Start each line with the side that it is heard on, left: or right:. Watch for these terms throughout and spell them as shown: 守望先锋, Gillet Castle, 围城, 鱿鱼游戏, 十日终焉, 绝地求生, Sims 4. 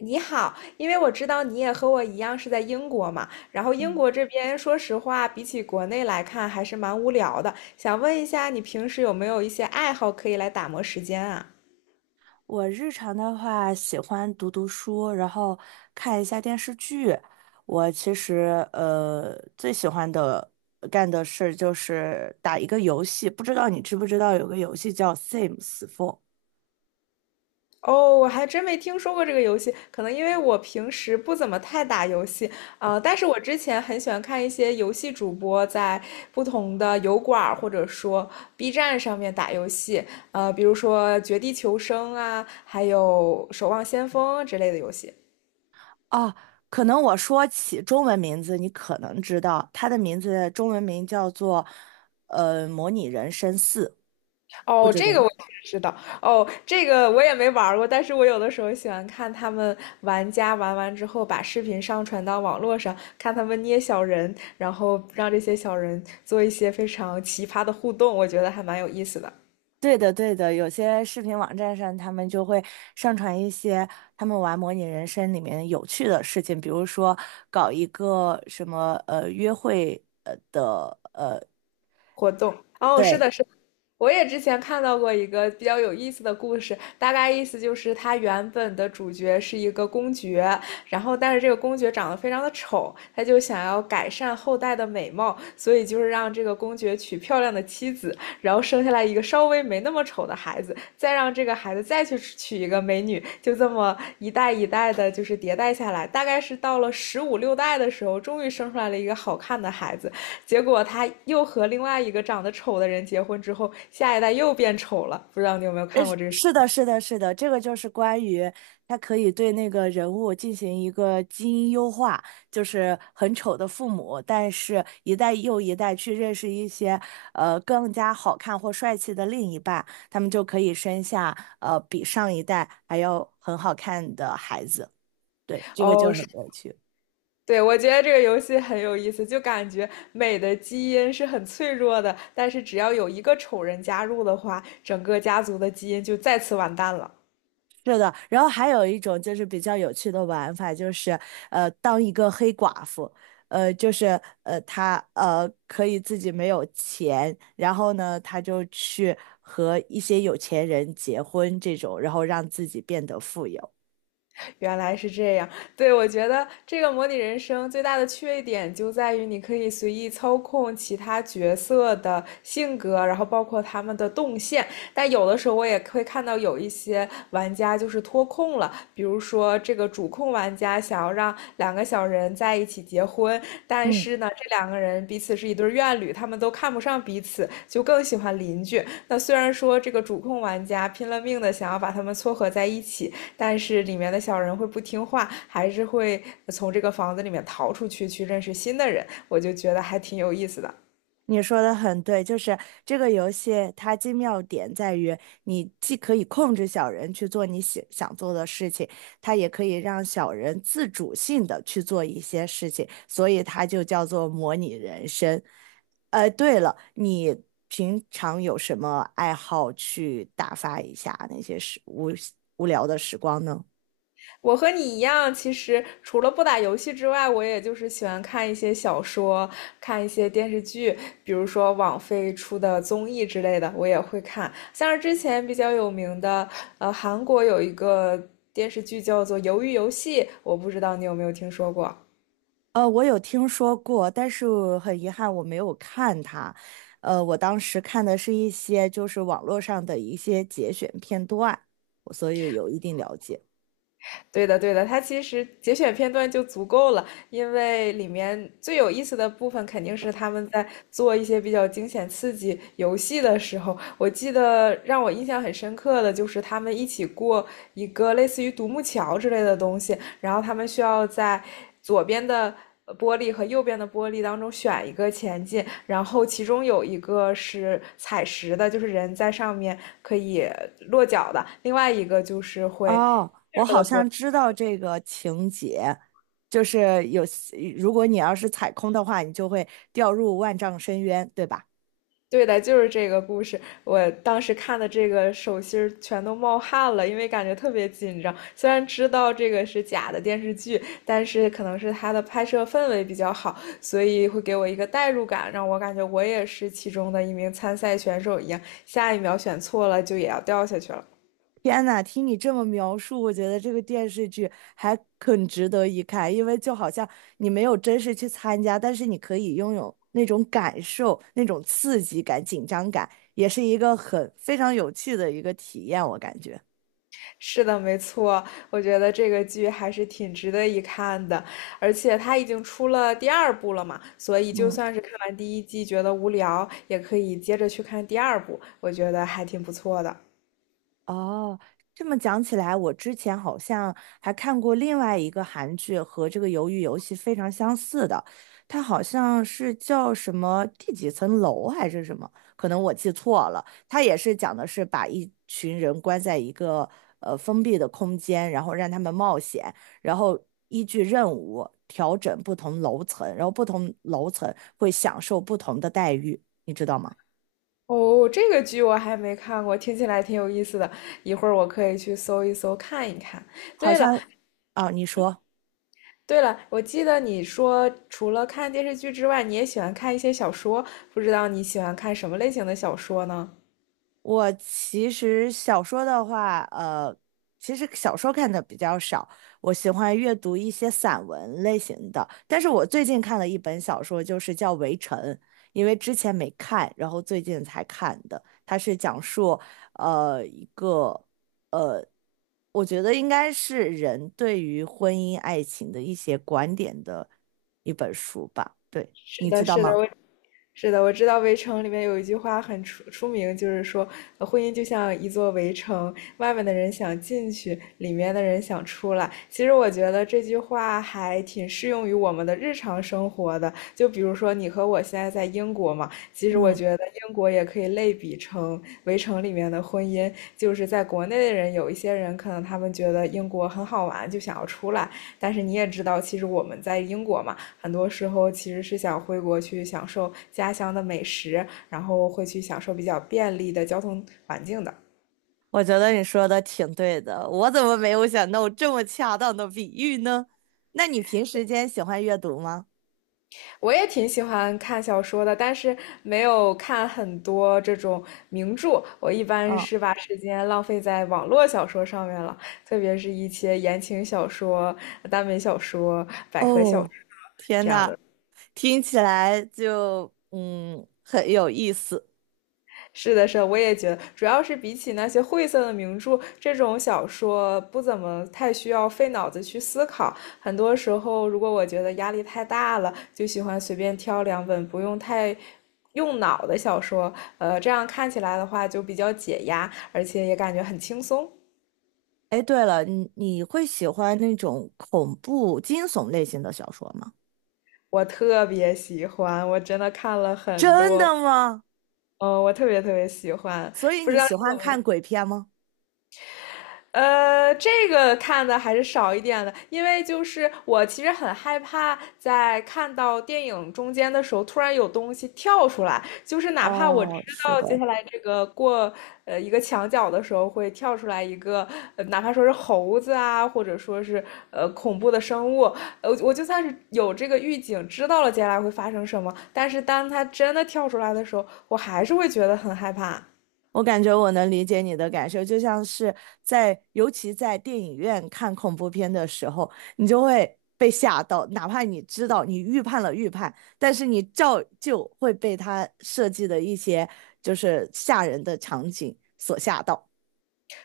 left: 你好，因为我知道你也和我一样是在英国嘛，然后英国这边说实话，比起国内来看还是蛮无聊的，想问一下你平时有没有一些爱好可以来打磨时间啊？
right: 我日常的话，喜欢读读书，然后看一下电视剧。我其实最喜欢的干的事就是打一个游戏，不知道你知不知道有个游戏叫《Sims 4》
left: 哦，我还真没听说过这个游戏，可能因为我平时不怎么太打游戏。但是我之前很喜欢看一些游戏主播在不同的油管儿或者说 B 站上面打游戏，比如说《绝地求生》啊，还有《守望先锋》之类的游戏。
right: 啊？可能我说起中文名字，你可能知道它的名字中文名叫做《模拟人生四》，不
left: 哦，
right: 知道。
left: 这个我也知道。哦，这个我也没玩儿过，但是我有的时候喜欢看他们玩家玩完之后，把视频上传到网络上，看他们捏小人，然后让这些小人做一些非常奇葩的互动，我觉得还蛮有意思的
right: 对的，对的，有些视频网站上，他们就会上传一些他们玩模拟人生里面有趣的事情，比如说搞一个什么约会的
left: 活动。哦，是
right: 对
left: 的，是的。我也之前看到过一个比较有意思的故事，大概意思就是他原本的主角是一个公爵，然后但是这个公爵长得非常的丑，他就想要改善后代的美貌，所以就是让这个公爵娶漂亮的妻子，然后生下来一个稍微没那么丑的孩子，再让这个孩子再去娶一个美女，就这么一代一代的，就是迭代下来，大概是到了十五六代的时候，终于生出来了一个好看的孩子，结果他又和另外一个长得丑的人结婚之后，下一代又变丑了。不知道你有没有
right: 呃，
left: 看过这个
right: 是的，是的，是的，这个就是关于他可以对那个人物进行一个基因优化，就是很丑的父母，但是一代又一代去认识一些更加好看或帅气的另一半，他们就可以生下比上一代还要很好看的孩子。对，这个就
left: 哦，是。
right: 很有趣。
left: 对，我觉得这个游戏很有意思，就感觉美的基因是很脆弱的，但是只要有一个丑人加入的话，整个家族的基因就再次完蛋了。
right: 是的，然后还有一种就是比较有趣的玩法，就是当一个黑寡妇，就是她可以自己没有钱，然后呢，她就去和一些有钱人结婚这种，然后让自己变得富有。
left: 原来是这样。对，我觉得这个模拟人生最大的缺点就在于你可以随意操控其他角色的性格，然后包括他们的动线。但有的时候我也会看到有一些玩家就是脱控了，比如说这个主控玩家想要让两个小人在一起结婚，但
right: 嗯。
left: 是呢，这两个人彼此是一对怨侣，他们都看不上彼此，就更喜欢邻居。那虽然说这个主控玩家拼了命的想要把他们撮合在一起，但是里面的小人会不听话，还是会从这个房子里面逃出去，去认识新的人。我就觉得还挺有意思的。
right: 你说的很对，就是这个游戏它精妙点在于，你既可以控制小人去做你想做的事情，它也可以让小人自主性的去做一些事情，所以它就叫做模拟人生。对了，你平常有什么爱好去打发一下那些时无无聊的时光呢？
left: 我和你一样，其实除了不打游戏之外，我也就是喜欢看一些小说，看一些电视剧，比如说网飞出的综艺之类的，我也会看。像是之前比较有名的，韩国有一个电视剧叫做《鱿鱼游戏》，我不知道你有没有听说过。
right: 我有听说过，但是很遗憾我没有看它。我当时看的是一些就是网络上的一些节选片段，我所以有一定了解。
left: 对的，对的，它其实节选片段就足够了，因为里面最有意思的部分肯定是他们在做一些比较惊险刺激游戏的时候。我记得让我印象很深刻的就是他们一起过一个类似于独木桥之类的东西，然后他们需要在左边的玻璃和右边的玻璃当中选一个前进，然后其中有一个是踩实的，就是人在上面可以落脚的，另外一个就是会。
right: 哦，我好像知道这个情节，就是有，如果你要是踩空的话，你就会掉入万丈深渊，对吧？
left: 对的，就是这个故事。我当时看的这个手心儿全都冒汗了，因为感觉特别紧张。虽然知道这个是假的电视剧，但是可能是它的拍摄氛围比较好，所以会给我一个代入感，让我感觉我也是其中的一名参赛选手一样。下一秒选错了，就也要掉下去了。
right: 天呐，听你这么描述，我觉得这个电视剧还很值得一看，因为就好像你没有真实去参加，但是你可以拥有那种感受、那种刺激感、紧张感，也是一个很非常有趣的一个体验，我感觉。
left: 是的，没错，我觉得这个剧还是挺值得一看的，而且它已经出了第二部了嘛，所以就
right: 嗯。
left: 算是看完第一季觉得无聊，也可以接着去看第二部，我觉得还挺不错的。
right: 哦，这么讲起来，我之前好像还看过另外一个韩剧，和这个《鱿鱼游戏》非常相似的，它好像是叫什么第几层楼还是什么，可能我记错了。它也是讲的是把一群人关在一个封闭的空间，然后让他们冒险，然后依据任务调整不同楼层，然后不同楼层会享受不同的待遇，你知道吗？
left: 哦，这个剧我还没看过，听起来挺有意思的，一会儿我可以去搜一搜看一看。
right: 好
left: 对
right: 像，
left: 了，
right: 啊，你说。
left: 对了，我记得你说除了看电视剧之外，你也喜欢看一些小说，不知道你喜欢看什么类型的小说呢？
right: 我其实小说的话，其实小说看的比较少，我喜欢阅读一些散文类型的。但是我最近看了一本小说，就是叫《围城》，因为之前没看，然后最近才看的。它是讲述，一个我觉得应该是人对于婚姻爱情的一些观点的一本书吧。对，
left: 是
right: 你知
left: 的，
right: 道
left: 是的，
right: 吗？
left: 我。是的，我知道《围城》里面有一句话很出名，就是说，婚姻就像一座围城，外面的人想进去，里面的人想出来。其实我觉得这句话还挺适用于我们的日常生活的。就比如说，你和我现在在英国嘛，其实我
right: 嗯。
left: 觉得英国也可以类比成《围城》里面的婚姻，就是在国内的人，有一些人可能他们觉得英国很好玩，就想要出来，但是你也知道，其实我们在英国嘛，很多时候其实是想回国去享受家乡的美食，然后会去享受比较便利的交通环境的。
right: 我觉得你说的挺对的，我怎么没有想到这么恰当的比喻呢？那你平时间喜欢阅读吗？
left: 我也挺喜欢看小说的，但是没有看很多这种名著。我一般
right: 嗯，
left: 是把时间浪费在网络小说上面了，特别是一些言情小说、耽美小说
right: 哦，天
left: 这样
right: 呐，
left: 的。
right: 听起来就嗯很有意思。
left: 是的，是的，我也觉得，主要是比起那些晦涩的名著，这种小说不怎么太需要费脑子去思考。很多时候，如果我觉得压力太大了，就喜欢随便挑两本不用太用脑的小说，这样看起来的话就比较解压，而且也感觉很轻松。
right: 哎，对了，你会喜欢那种恐怖惊悚类型的小说吗？
left: 我特别喜欢，我真的看了很
right: 真
left: 多，
right: 的吗？
left: 嗯、我特别特别喜欢。
right: 所以
left: 不知
right: 你
left: 道。
right: 喜欢看鬼片吗？
left: 这个看的还是少一点的，因为就是我其实很害怕在看到电影中间的时候，突然有东西跳出来，就是哪怕我知
right: 哦，是
left: 道
right: 的。
left: 接下来这个过一个墙角的时候会跳出来一个，哪怕说是猴子啊，或者说是恐怖的生物，我就算是有这个预警，知道了接下来会发生什么，但是当它真的跳出来的时候，我还是会觉得很害怕。
right: 我感觉我能理解你的感受，就像是在，尤其在电影院看恐怖片的时候，你就会被吓到，哪怕你知道你预判了，但是你照旧会被他设计的一些就是吓人的场景所吓到。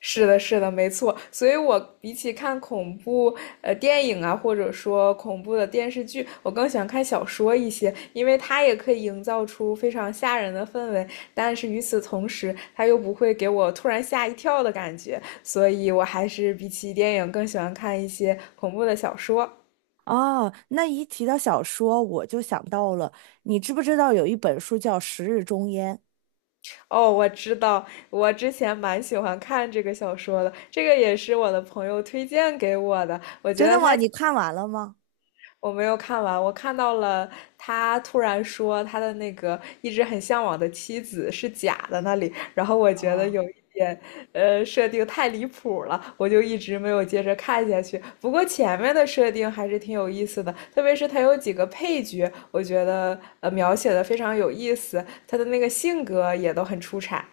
left: 是的，是的，没错。所以我比起看恐怖电影啊，或者说恐怖的电视剧，我更喜欢看小说一些，因为它也可以营造出非常吓人的氛围，但是与此同时，它又不会给我突然吓一跳的感觉。所以我还是比起电影更喜欢看一些恐怖的小说。
right: 哦，那一提到小说，我就想到了，你知不知道有一本书叫《十日终焉》？
left: 哦，我知道，我之前蛮喜欢看这个小说的，这个也是我的朋友推荐给我的，我觉
right: 真的
left: 得
right: 吗？
left: 它。
right: 你看完了吗？
left: 我没有看完，我看到了他突然说他的那个一直很向往的妻子是假的那里，然后我觉
right: 啊。
left: 得有一点，设定太离谱了，我就一直没有接着看下去。不过前面的设定还是挺有意思的，特别是他有几个配角，我觉得描写的非常有意思，他的那个性格也都很出彩。